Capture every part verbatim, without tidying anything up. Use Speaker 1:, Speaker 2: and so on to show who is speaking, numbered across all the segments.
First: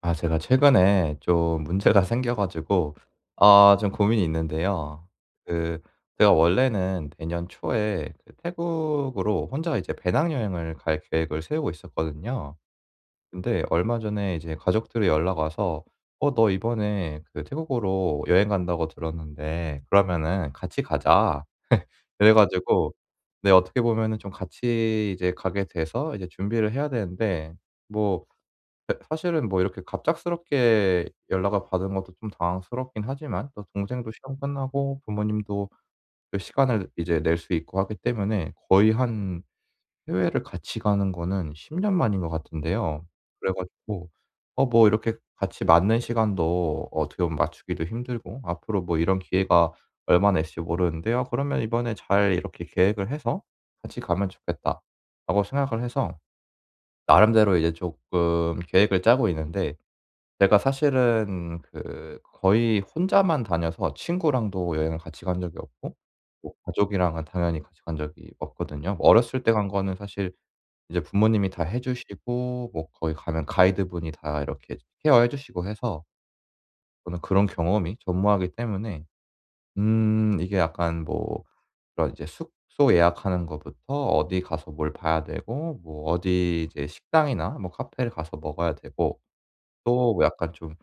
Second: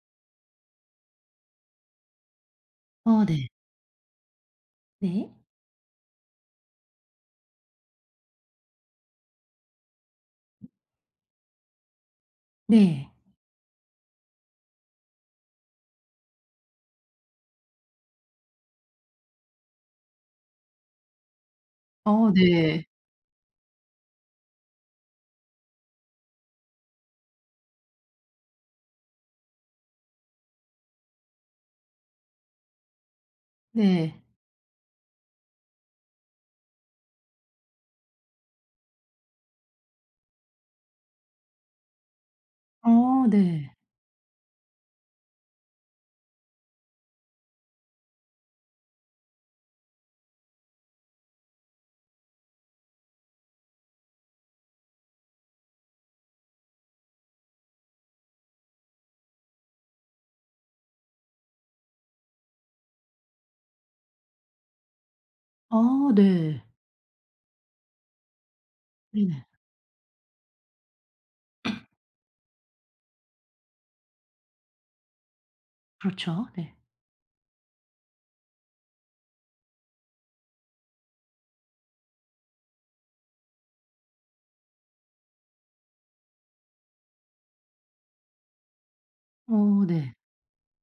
Speaker 1: 아, 제가 최근에 좀 문제가 생겨 가지고
Speaker 2: 어 네.
Speaker 1: 아 좀 고민이 있는데요.
Speaker 2: 네.
Speaker 1: 그 제가 원래는 내년 초에 그 태국으로 혼자 이제 배낭여행을 갈 계획을 세우고 있었거든요.
Speaker 2: 네.
Speaker 1: 근데 얼마 전에 이제 가족들이 연락 와서 "어 너 이번에 그 태국으로 여행 간다고 들었는데 그러면은 같이 가자."
Speaker 2: 어
Speaker 1: 그래
Speaker 2: 네.
Speaker 1: 가지고 네, 어떻게 보면은 좀 같이 이제 가게 돼서 이제 준비를 해야 되는데, 뭐 네 사실은 뭐 이렇게 갑작스럽게 연락을 받은 것도 좀 당황스럽긴 하지만 또 동생도
Speaker 2: 네.
Speaker 1: 시험 끝나고 부모님도 그 시간을 이제 낼 수 있고 하기 때문에, 거의 한 해외를 같이 가는 거는 십 년 만인 것 같은데요.
Speaker 2: 어
Speaker 1: 그래
Speaker 2: 네.
Speaker 1: 가지고 어 뭐 이렇게 같이 맞는 시간도 어떻게 보면 맞추기도 힘들고, 앞으로 뭐 이런 기회가 얼마나 있을지 모르는데 요 그러면 이번에 잘 이렇게 계획을 해서 같이 가면 좋겠다'라고 생각을 해서 나름대로 이제 조금 계획을 짜고 있는데, 제가 사실은 그 거의 혼자만 다녀서 친구랑도 여행을 같이 간 적이 없고
Speaker 2: 어
Speaker 1: 뭐
Speaker 2: 네.
Speaker 1: 가족이랑은 당연히 같이 간 적이 없거든요. 뭐 어렸을
Speaker 2: 네네.
Speaker 1: 때 간 거는 사실 이제 부모님이 다 해 주시고 뭐 거기 가면 가이드분이 다 이렇게 케어해 주시고 해서
Speaker 2: 그렇죠. 네.
Speaker 1: 저는 그런 경험이 전무하기 때문에, 음 이게 약간 뭐 그런 이제 숙소 예약하는 거부터 어디 가서 뭘 봐야 되고 뭐 어디 이제 식당이나 뭐 카페를 가서 먹어야 되고
Speaker 2: 어
Speaker 1: 또
Speaker 2: 네.
Speaker 1: 뭐 약간 좀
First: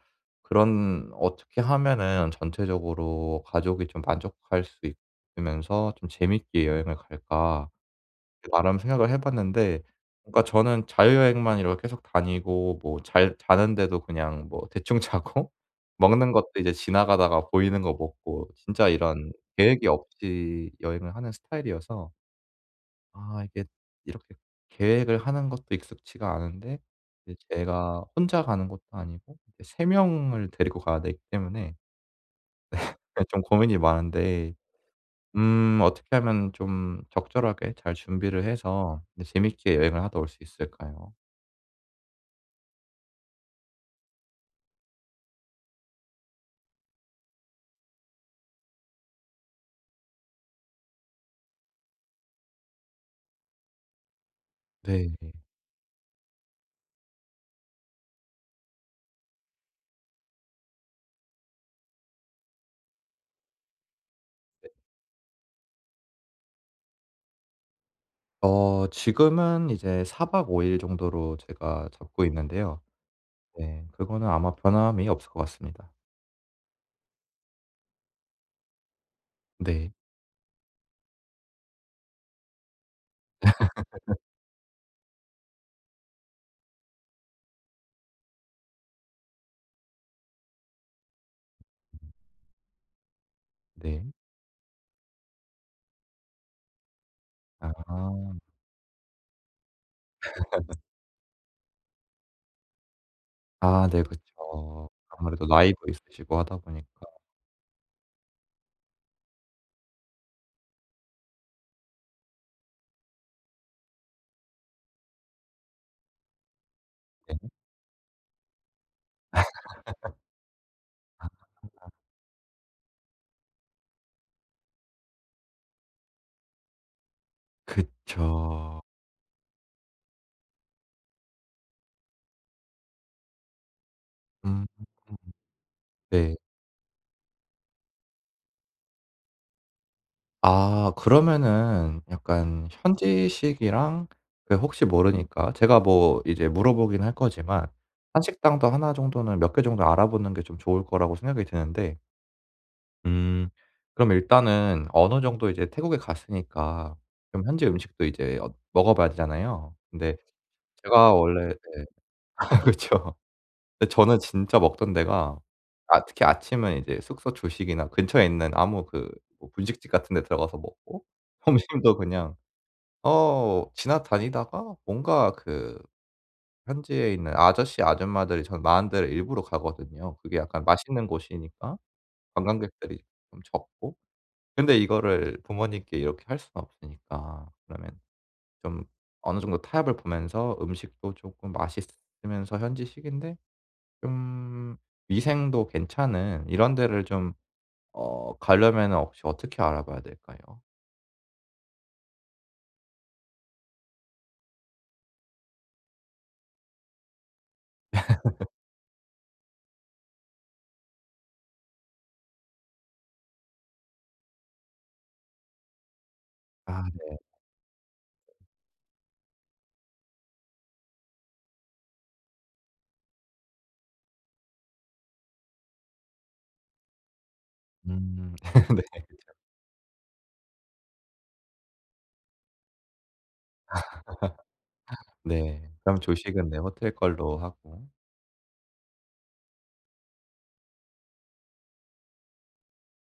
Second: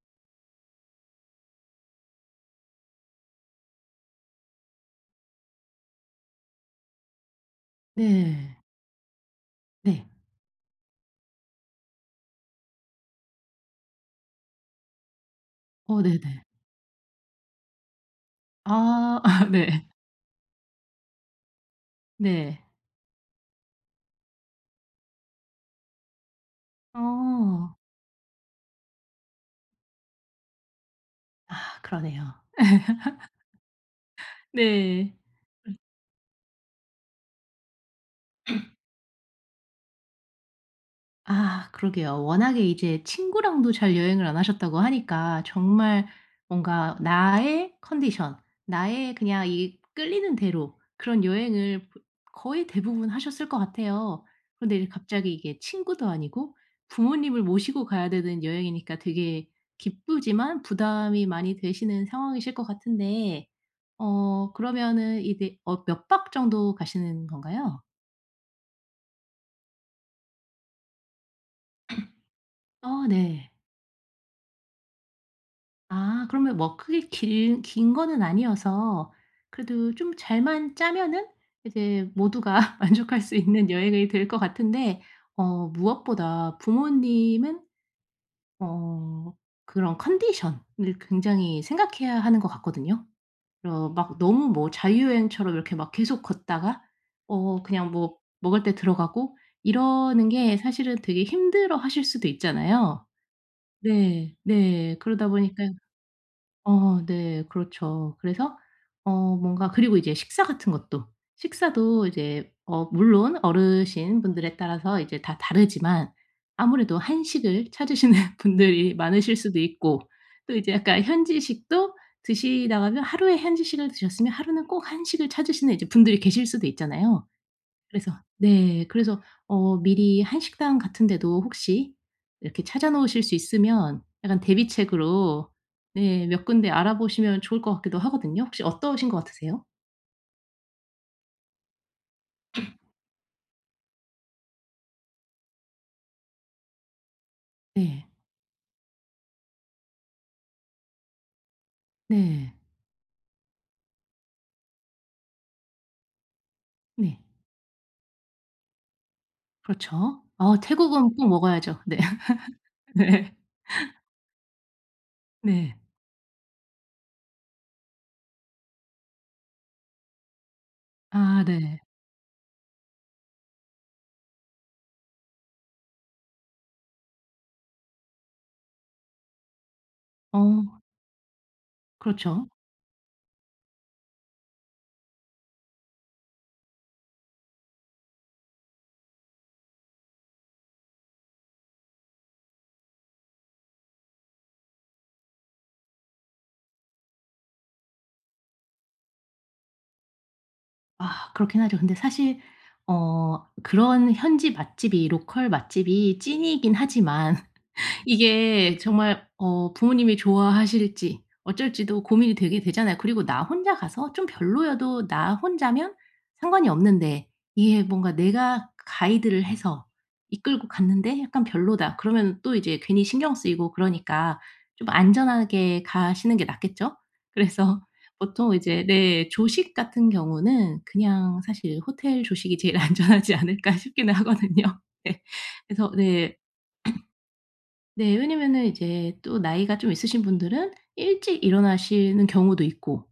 Speaker 1: 그런, 어떻게 하면은 전체적으로 가족이 좀 만족할 수 있으면서 좀 재밌게 여행을 갈까
Speaker 2: 네.
Speaker 1: 나름 생각을 해 봤는데.
Speaker 2: 네.
Speaker 1: 그러니까 저는 자유여행만 이렇게 계속 다니고 뭐 잘 자는데도 그냥 뭐 대충 자고
Speaker 2: 어
Speaker 1: 먹는
Speaker 2: 네네.
Speaker 1: 것도 이제 지나가다가 보이는 거 먹고 진짜
Speaker 2: 아
Speaker 1: 이런
Speaker 2: 아
Speaker 1: 계획이
Speaker 2: 네.
Speaker 1: 없이 여행을 하는 스타일이어서
Speaker 2: 네.
Speaker 1: 아 이게 이렇게 계획을 하는 것도 익숙치가 않은데 이제
Speaker 2: 어.
Speaker 1: 제가 혼자 가는 것도 아니고 이제 세 명을 데리고 가야 되기 때문에
Speaker 2: 아 그러네요.
Speaker 1: 네, 좀 고민이 많은데
Speaker 2: 네.
Speaker 1: 음 어떻게 하면 좀 적절하게 잘 준비를 해서 네 재밌게 여행을 하다 올 수 있을까요?
Speaker 2: 아 그러게요. 워낙에 이제 친구랑도 잘 여행을 안 하셨다고 하니까 정말 뭔가 나의 컨디션, 나의 그냥 이 끌리는 대로 그런 여행을 보 거의 대부분 하셨을 것 같아요. 그런데 이제
Speaker 1: 네.
Speaker 2: 갑자기 이게 친구도 아니고 부모님을 모시고 가야 되는 여행이니까 되게 기쁘지만 부담이 많이 되시는 상황이실 것 같은데, 어 그러면은 이제 어 몇 박 정도 가시는 건가요?
Speaker 1: 어 지금은 이제 사 박 오 일 정도로 제가 잡고 있는데요.
Speaker 2: 아 네.
Speaker 1: 네. 그거는 아마 변함이 없을 것 같습니다.
Speaker 2: 아 그러면 뭐 크게 길 긴 거는 아니어서
Speaker 1: 네.
Speaker 2: 그래도 좀 잘만 짜면은 이제 모두가 만족할 수 있는 여행이 될 것 같은데, 어 무엇보다 부모님은 어 그런 컨디션을 굉장히 생각해야 하는 것 같거든요. 어
Speaker 1: 네.
Speaker 2: 막 너무 뭐 자유여행처럼 이렇게 막 계속 걷다가 어
Speaker 1: 아.
Speaker 2: 그냥 뭐 먹을 때 들어가고 이러는 게 사실은 되게 힘들어하실 수도 있잖아요.
Speaker 1: 아 네,
Speaker 2: 네.
Speaker 1: 그쵸.
Speaker 2: 네. 그러다
Speaker 1: 아무래도
Speaker 2: 보니까
Speaker 1: 나이도 있으시고 하다 보니까.
Speaker 2: 어 네. 그렇죠. 그래서 어 뭔가 그리고 이제 식사 같은 것도 식사도 이제 어 물론 어르신분들에 따라서 이제 다 다르지만 아무래도
Speaker 1: 네.
Speaker 2: 한식을 찾으시는 분들이 많으실 수도 있고, 또 이제 약간 현지식도 드시다가면 하루에 현지식을 드셨으면 하루는 꼭 한식을 찾으시는 이제 분들이 계실 수도 있잖아요. 그래서
Speaker 1: 그쵸.
Speaker 2: 네. 그래서 어 미리 한식당 같은 데도 혹시 이렇게 찾아 놓으실 수 있으면 약간
Speaker 1: 음. 음.
Speaker 2: 대비책으로 네
Speaker 1: 네.
Speaker 2: 몇 군데 알아보시면 좋을 것 같기도 하거든요. 혹시 어떠신 것 같으세요?
Speaker 1: 아, 그러면은 약간 현지식이랑 그 혹시 모르니까 제가 뭐 이제 물어보긴 할 거지만
Speaker 2: 네.
Speaker 1: 한식당도 하나 정도는 몇 개 정도 알아보는 게 좀 좋을 거라고 생각이 드는데,
Speaker 2: 네.
Speaker 1: 음. 그럼 일단은 어느 정도 이제 태국에 갔으니까
Speaker 2: 네.
Speaker 1: 그럼 현지 음식도 이제 어 먹어 봐야 되잖아요. 근데
Speaker 2: 그렇죠. 아
Speaker 1: 제가
Speaker 2: 태국은 꼭
Speaker 1: 원래
Speaker 2: 먹어야죠.
Speaker 1: 네.
Speaker 2: 네.
Speaker 1: 그쵸.
Speaker 2: 네.
Speaker 1: 근데 저는 진짜 먹던 데가,
Speaker 2: 네.
Speaker 1: 아 특히 아침은 이제 숙소 조식이나 근처에 있는 아무 그 뭐 분식집 같은 데 들어가서 먹고
Speaker 2: 아 네.
Speaker 1: 점심도 그냥 어 지나다니다가 뭔가 그 현지에 있는 아저씨 아줌마들이 전 많은 데를 일부러 가거든요. 그게
Speaker 2: 어
Speaker 1: 약간 맛있는 곳이니까
Speaker 2: 그렇죠.
Speaker 1: 관광객들이 좀 적고. 근데 이거를 부모님께 이렇게 할 수는 없으니까 그러면 좀 어느 정도 타협을 보면서 음식도 쪼끔 맛있으면서 현지식인데 좀 위생도 괜찮은 이런 데를 좀 어 가려면은 혹시 어떻게 알아봐야 될까요?
Speaker 2: 아 그렇긴 하죠. 근데 사실 어 그런 현지 맛집이 로컬 맛집이 찐이긴 하지만 이게 정말 어 부모님이 좋아하실지 어쩔지도 고민이 되게 되잖아요. 그리고 나 혼자 가서 좀 별로여도 나 혼자면 상관이
Speaker 1: 아.
Speaker 2: 없는데, 이게 뭔가 내가 가이드를 해서 이끌고 갔는데 약간 별로다. 그러면 또 이제 괜히 신경 쓰이고 그러니까 좀 안전하게 가시는 게 낫겠죠? 그래서
Speaker 1: 음.
Speaker 2: 보통
Speaker 1: 네.
Speaker 2: 이제 네 조식 같은 경우는 그냥 사실 호텔 조식이 제일 안전하지 않을까 싶기는 하거든요. 네.
Speaker 1: 네.
Speaker 2: 그래서
Speaker 1: 그럼
Speaker 2: 네.
Speaker 1: 조식은 네 호텔 걸로 하고.
Speaker 2: 네. 왜냐면은 이제 또 나이가 좀 있으신 분들은 일찍 일어나시는 경우도 있고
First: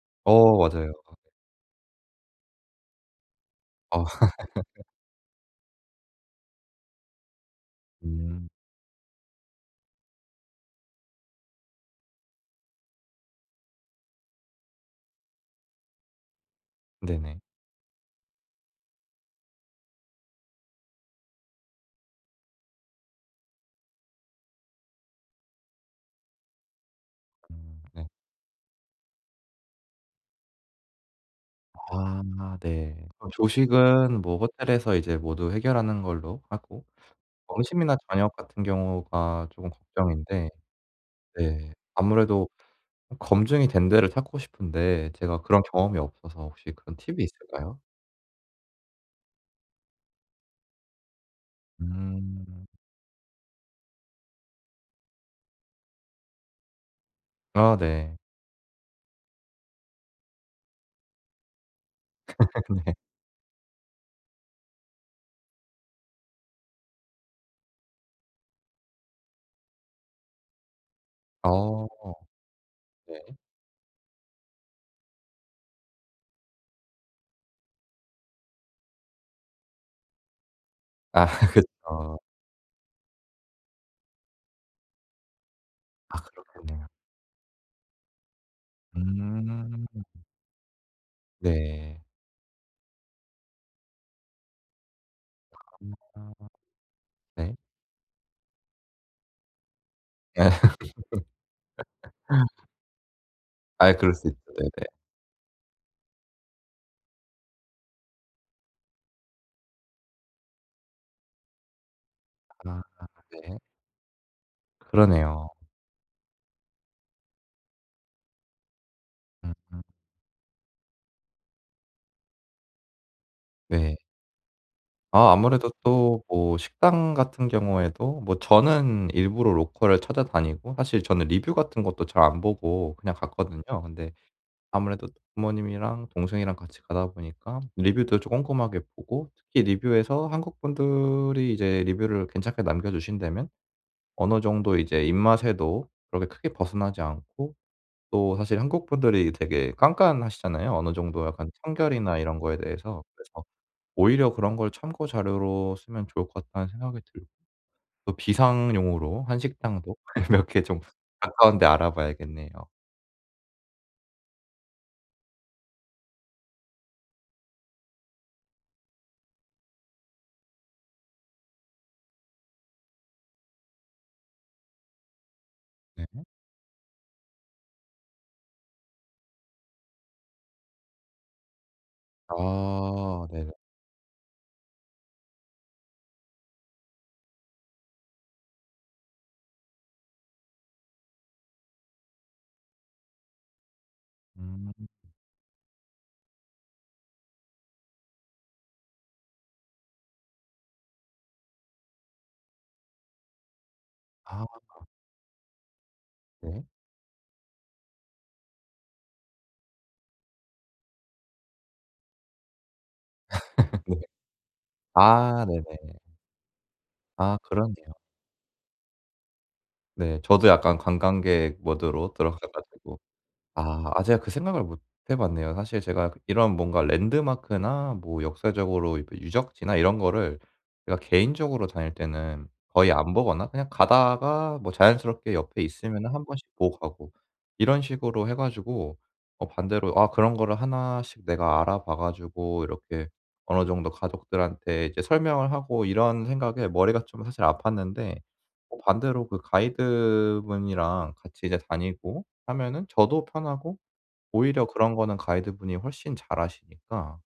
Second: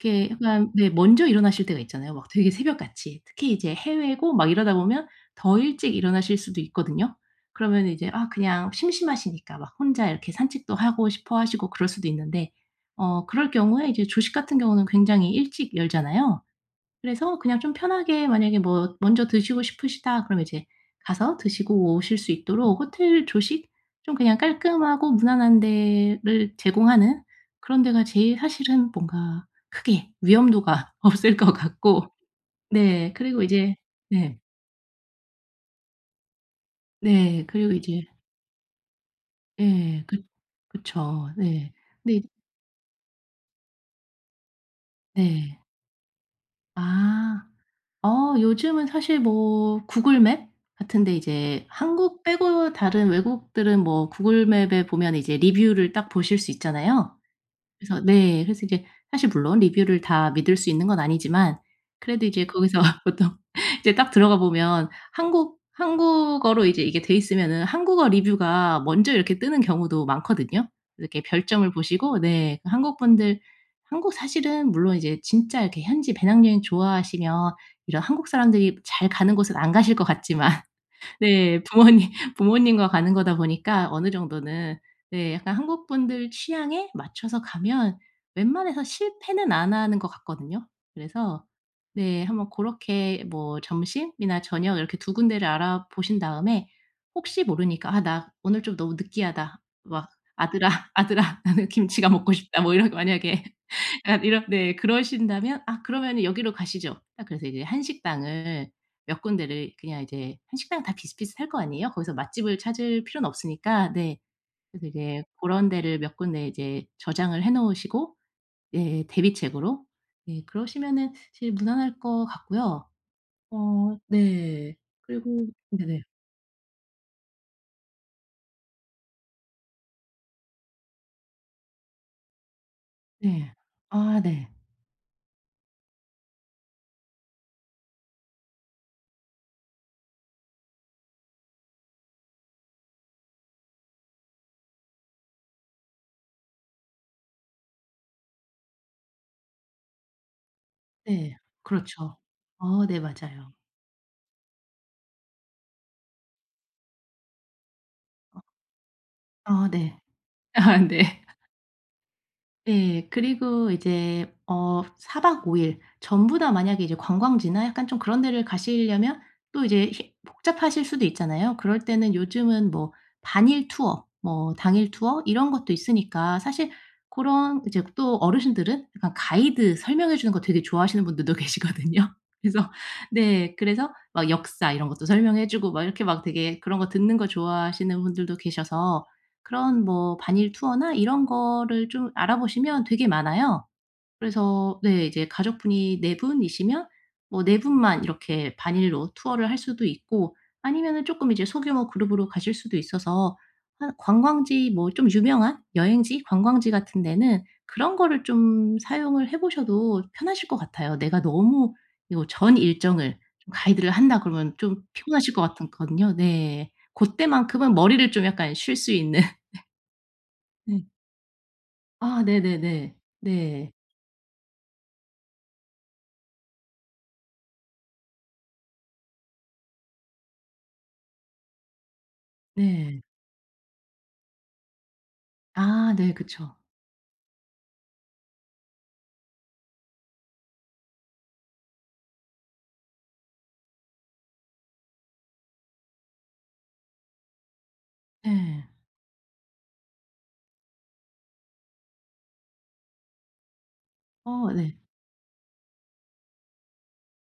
Speaker 2: 이렇게
Speaker 1: 어,
Speaker 2: 약간 네
Speaker 1: 맞아요.
Speaker 2: 먼저 일어나실 때가 있잖아요. 막 되게 새벽같이. 특히 이제
Speaker 1: 어
Speaker 2: 해외고 막 이러다 보면 더 일찍 일어나실 수도 있거든요. 그러면 이제 아
Speaker 1: 음.
Speaker 2: 그냥 심심하시니까 막 혼자 이렇게 산책도 하고 싶어 하시고 그럴 수도 있는데 어 그럴 경우에 이제 조식 같은 경우는 굉장히 일찍 열잖아요.
Speaker 1: 네네.
Speaker 2: 그래서 그냥 좀 편하게 만약에 뭐 먼저 드시고 싶으시다 그러면 이제 가서 드시고 오실 수 있도록 호텔 조식 좀 그냥 깔끔하고 무난한 데를 제공하는
Speaker 1: 음.
Speaker 2: 그런 데가
Speaker 1: 네.
Speaker 2: 제일 사실은 뭔가 크게 위험도가 없을 것 같고.
Speaker 1: 아 네.
Speaker 2: 네.
Speaker 1: 그럼
Speaker 2: 그리고 이제
Speaker 1: 조식은 뭐
Speaker 2: 네.
Speaker 1: 호텔에서 이제 모두 해결하는 걸로 하고
Speaker 2: 네. 그리고
Speaker 1: 점심이나
Speaker 2: 이제
Speaker 1: 저녁 같은 경우가 조금
Speaker 2: 예. 그
Speaker 1: 걱정인데
Speaker 2: 그쵸.
Speaker 1: 네
Speaker 2: 네. 근데 이-
Speaker 1: 아무래도 검증이 된 데를 찾고 싶은데 제가
Speaker 2: 네.
Speaker 1: 그런 경험이 없어서 혹시 그런 팁이
Speaker 2: 아.
Speaker 1: 있을까요?
Speaker 2: 어 요즘은 사실 뭐 구글 맵 같은 데 이제 한국
Speaker 1: 음.
Speaker 2: 빼고 다른 외국들은 뭐 구글 맵에 보면 이제 리뷰를 딱 보실 수 있잖아요.
Speaker 1: 아
Speaker 2: 그래서
Speaker 1: 네.
Speaker 2: 네. 그래서 이제 사실 물론 리뷰를 다 믿을 수 있는 건 아니지만 그래도 이제 거기서
Speaker 1: 네.
Speaker 2: 보통 이제 딱 들어가 보면 한국 한국어로 이제 이게 돼 있으면은 한국어 리뷰가 먼저 이렇게 뜨는 경우도 많거든요. 이렇게 별점을 보시고
Speaker 1: 어
Speaker 2: 네 그 한국
Speaker 1: 네.
Speaker 2: 분들, 한국 사실은 물론 이제 진짜 이렇게 현지 배낭여행 좋아하시면 이런 한국 사람들이 잘 가는 곳은 안 가실 것 같지만
Speaker 1: 아
Speaker 2: 네 부모님,
Speaker 1: 그쵸.
Speaker 2: 부모님과 가는 거다 보니까 어느 정도는 네 약간 한국
Speaker 1: 아
Speaker 2: 분들
Speaker 1: 그렇겠네요.
Speaker 2: 취향에 맞춰서 가면 웬만해서 실패는 안
Speaker 1: 음.
Speaker 2: 하는 것 같거든요. 그래서
Speaker 1: 네.
Speaker 2: 네 한번 고렇게 뭐 점심이나 저녁 이렇게 두 군데를 알아보신
Speaker 1: 아
Speaker 2: 다음에 혹시
Speaker 1: 네.
Speaker 2: 모르니까 "아 나 오늘 좀 너무 느끼하다." 막 "아들아, 아들아 나는 김치가 먹고 싶다." 뭐 이런, 만약에
Speaker 1: 아 그럴
Speaker 2: 약간
Speaker 1: 수 있죠.
Speaker 2: 이런
Speaker 1: 네네.
Speaker 2: 네 그러신다면 "아 그러면은 여기로 가시죠." 딱 그래서 이제 한식당을 몇 군데를 그냥 이제 한식당 다 비슷비슷할 거 아니에요? 거기서 맛집을
Speaker 1: 아
Speaker 2: 찾을 필요는
Speaker 1: 네.
Speaker 2: 없으니까 네. 그래서 이제
Speaker 1: 그러네요.
Speaker 2: 런 데를 몇 군데 이제 저장을 해 놓으시고 예
Speaker 1: 음. 음.
Speaker 2: 대비책으로 예 그러시면은 제일 무난할 것 같고요.
Speaker 1: 네.
Speaker 2: 어 네.
Speaker 1: 아,
Speaker 2: 그리고
Speaker 1: 아무래도
Speaker 2: 네네.
Speaker 1: 또 뭐 식당 같은 경우에도 뭐 저는 일부러 로컬을 찾아다니고 사실 저는 리뷰 같은 것도 잘 안 보고 그냥
Speaker 2: 네.
Speaker 1: 갔거든요. 근데
Speaker 2: 아 네.
Speaker 1: 아무래도 부모님이랑 동생이랑 같이 가다 보니까 리뷰도 좀 꼼꼼하게 보고, 특히 리뷰에서 한국 분들이 이제 리뷰를 괜찮게 남겨주신다면 어느 정도 이제 입맛에도 그렇게 크게 벗어나지 않고, 또 사실 한국 분들이 되게 깐깐하시잖아요, 어느 정도
Speaker 2: 네.
Speaker 1: 약간
Speaker 2: 그렇죠.
Speaker 1: 청결이나 이런 거에
Speaker 2: 어 네
Speaker 1: 대해서. 그래서
Speaker 2: 맞아요.
Speaker 1: 오히려 그런 걸 참고 자료로 쓰면 좋을 것 같다는 생각이 들고, 또 비상용으로
Speaker 2: 아
Speaker 1: 한식당도
Speaker 2: 네.
Speaker 1: 몇 개
Speaker 2: 아
Speaker 1: 좀
Speaker 2: 네.
Speaker 1: 가까운 데 알아봐야겠네요.
Speaker 2: 네. 그리고 이제 어 사 박 오 일 전부 다 만약에 이제 관광지나 약간 좀 그런 데를 가시려면 또 이제 히 복잡하실 수도 있잖아요. 그럴 때는 요즘은 뭐 반일 투어 뭐 당일 투어 이런 것도
Speaker 1: 네.
Speaker 2: 있으니까 사실 고런, 이제 또 어르신들은 약간 가이드 설명해 주는 거 되게 좋아하시는 분들도 계시거든요. 그래서
Speaker 1: 아 네네.
Speaker 2: 네. 그래서 막 역사 이런 것도 설명해 주고 막 이렇게 막 되게 그런 거 듣는 거 좋아하시는 분들도 계셔서 그런 뭐 반일 투어나 이런 거를 좀 알아보시면 되게 많아요.
Speaker 1: 음.
Speaker 2: 그래서 네 이제 가족분이 네 분이시면 뭐 네 분만 이렇게 반일로 투어를 할 수도 있고 아니면은 쪼끔 이제 소규모 그룹으로 가실 수도 있어서 한
Speaker 1: 아
Speaker 2: 관광지, 뭐 좀 유명한 여행지,
Speaker 1: 네.
Speaker 2: 관광지 같은 데는 그런 거를 좀 사용을 해 보셔도 편하실 것 같아요. 내가 너무 요 전 일정을 좀 가이드를
Speaker 1: 네.
Speaker 2: 한다 그러면 좀 피곤하실 것
Speaker 1: 아 네네.
Speaker 2: 같았거든요. 네.
Speaker 1: 아
Speaker 2: 고때만큼은
Speaker 1: 그렇네요.
Speaker 2: 머리를 좀 약간 쉴 수 있는.
Speaker 1: 네. 저도 약간
Speaker 2: 네.
Speaker 1: 관광객 모드로
Speaker 2: 아
Speaker 1: 들어가
Speaker 2: 네네네.
Speaker 1: 가지고.
Speaker 2: 네.
Speaker 1: 아. 아 제가 그 생각을 못 해 봤네요. 사실 제가 그 이런 뭔가 랜드마크나 뭐 역사적으로 그 유적지나 이런 거를 제가 개인적으로 다닐 때는 거의
Speaker 2: 네.
Speaker 1: 안 보거나 그냥 가다가 뭐 자연스럽게 옆에 있으
Speaker 2: 아
Speaker 1: 면
Speaker 2: 네
Speaker 1: 한 번씩
Speaker 2: 그쵸.
Speaker 1: 보고 가고 이런 식으로 해 가지고, 어 반대로 아 그런 거를 하나씩 내가 알아봐 가지고 이렇게 어느 정도 가족들한테 이제 설명을 하고 이런 생각에 머리가 좀 사실 아팠는데,
Speaker 2: 네.
Speaker 1: 어 반대로 그 가이드분이랑 같이 이제 다니고 하면은 저도 편하고
Speaker 2: 어
Speaker 1: 오히려 음,
Speaker 2: 네.
Speaker 1: 그런 거는 가이드분이 훨씬 잘하시니까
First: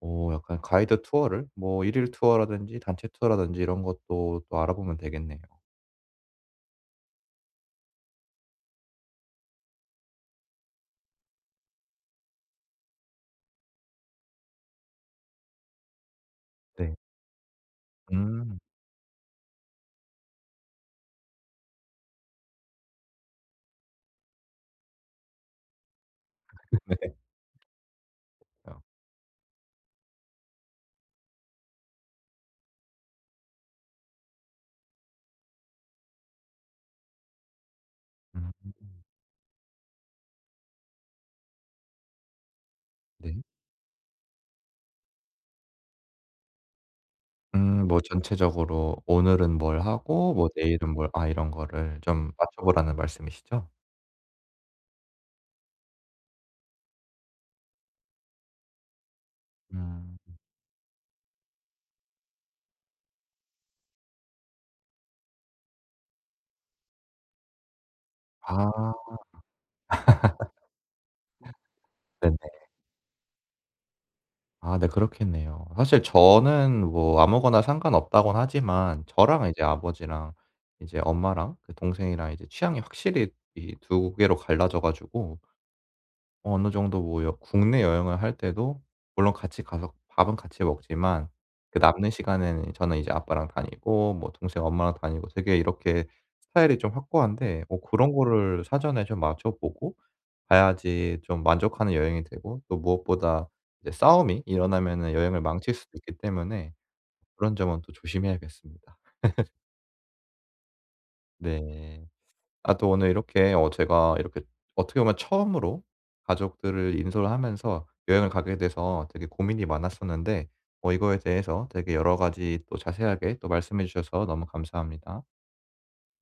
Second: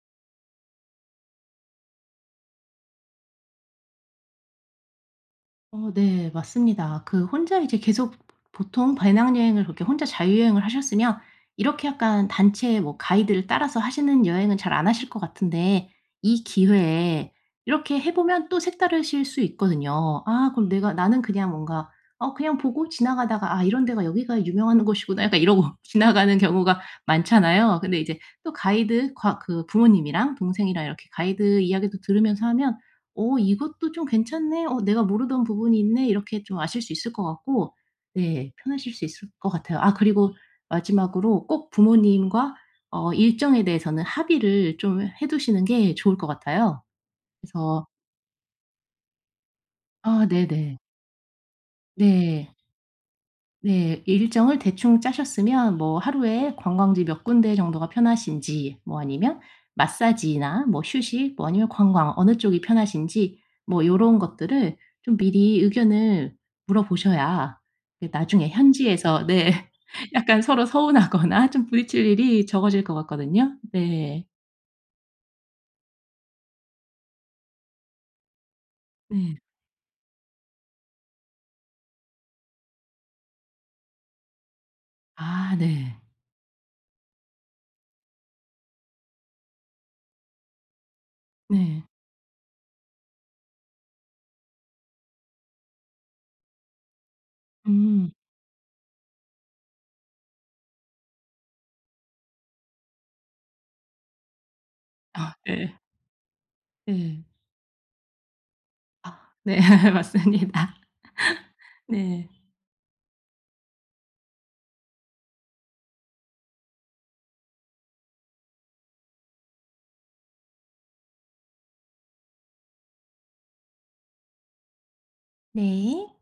Speaker 1: 어 약간 가이드 투어를 뭐 일일 투어라든지 단체 투어라든지 이런 것도 또 알아보면 되겠네요.
Speaker 2: 어 네. 맞습니다. 그 혼자 이제 계속 보통 배낭여행을 그렇게 혼자 자유여행을 하셨으면 이렇게 약간 단체 뭐 가이드를 따라서 하시는 여행은 잘 안 하실 것 같은데 이
Speaker 1: 네.
Speaker 2: 기회에 이렇게 해 보면
Speaker 1: 음.
Speaker 2: 또 색다르실 수 있거든요. '아 그럼 내가 나는 그냥 뭔가 어 그냥 보고 지나가다가 '아 이런 데가 여기가 유명한 곳이구나.' 약간 이러고 지나가는 경우가
Speaker 1: 네.
Speaker 2: 많잖아요. 근데 이제 또
Speaker 1: 어.
Speaker 2: 가이드 과 그 부모님이랑 동생이랑 이렇게 가이드 이야기도 들으면서 하면 '어 이것도 좀 괜찮네. 어 내가 모르던 부분이 있네.' 이렇게 좀 아실 수 있을 것 같고 네
Speaker 1: 음.
Speaker 2: 편하실 수 있을 것 같아요. 아 그리고 마지막으로 꼭 부모님과 어
Speaker 1: 네.
Speaker 2: 일정에 대해서는 합의를 좀 해 두시는 게 좋을 것 같아요.
Speaker 1: 음,
Speaker 2: 그래서
Speaker 1: 뭐 전체적으로 오늘은 뭘
Speaker 2: 아
Speaker 1: 하고 뭐
Speaker 2: 네네.
Speaker 1: 내일은 뭘, 아 이런 거를 좀
Speaker 2: 네.
Speaker 1: 맞춰 보라는 말씀이시죠?
Speaker 2: 네. 일정을 대충 짜셨으면 뭐 하루에 관광지 몇 군데 정도가 편하신지 뭐 아니면
Speaker 1: 음.
Speaker 2: 마사지나 뭐 휴식 뭐 아니면 관광 어느 쪽이 편하신지 뭐 요런 것들을 좀 미리 의견을 물어보셔야 이게 나중에
Speaker 1: 아.
Speaker 2: 현지에서 네. 약간 서로 서운하거나 좀 부딪힐
Speaker 1: 네네.
Speaker 2: 일이 적어질 것 같거든요. 네.
Speaker 1: 아 네 그렇겠네요. 사실 저는 뭐 아무거나 상관없다고는 하지만
Speaker 2: 네.
Speaker 1: 저랑 이제 아버지랑 이제 엄마랑 그 동생이랑 이제 취향이 확실히 이 두 개로 갈라져 가지고
Speaker 2: 아 네.
Speaker 1: 어느 정도 뭐 여 국내 여행을 할 때도 물론 같이 가서 밥은 같이 먹지만 그
Speaker 2: 네.
Speaker 1: 남는 시간에는 저는 이제 아빠랑 다니고 뭐 동생 엄마랑 다니고 되게 이렇게 스타일이 좀 확고한데, 뭐
Speaker 2: 음.
Speaker 1: 그런 거를 사전에 좀 맞춰 보고 가야지 좀 만족하는 여행이 되고 또 무엇보다 이제 싸움이 일어나면은
Speaker 2: 아
Speaker 1: 여행을 망칠
Speaker 2: 네.
Speaker 1: 수도 있기 때문에
Speaker 2: 네.
Speaker 1: 그런 점은 또 조심해야겠습니다.
Speaker 2: 아 네. 맞습니다.
Speaker 1: 네.
Speaker 2: 네.
Speaker 1: 아 또 오늘 이렇게 어 제가 이렇게 어떻게 보면 처음으로 가족들을 인솔 하면서 여행을 가게 돼서 되게 고민이 많았었는데 어 이거에 대해서 되게 여러 가지 또 자세하게 또 말씀해 주셔서 너무 감사합니다.
Speaker 2: 네.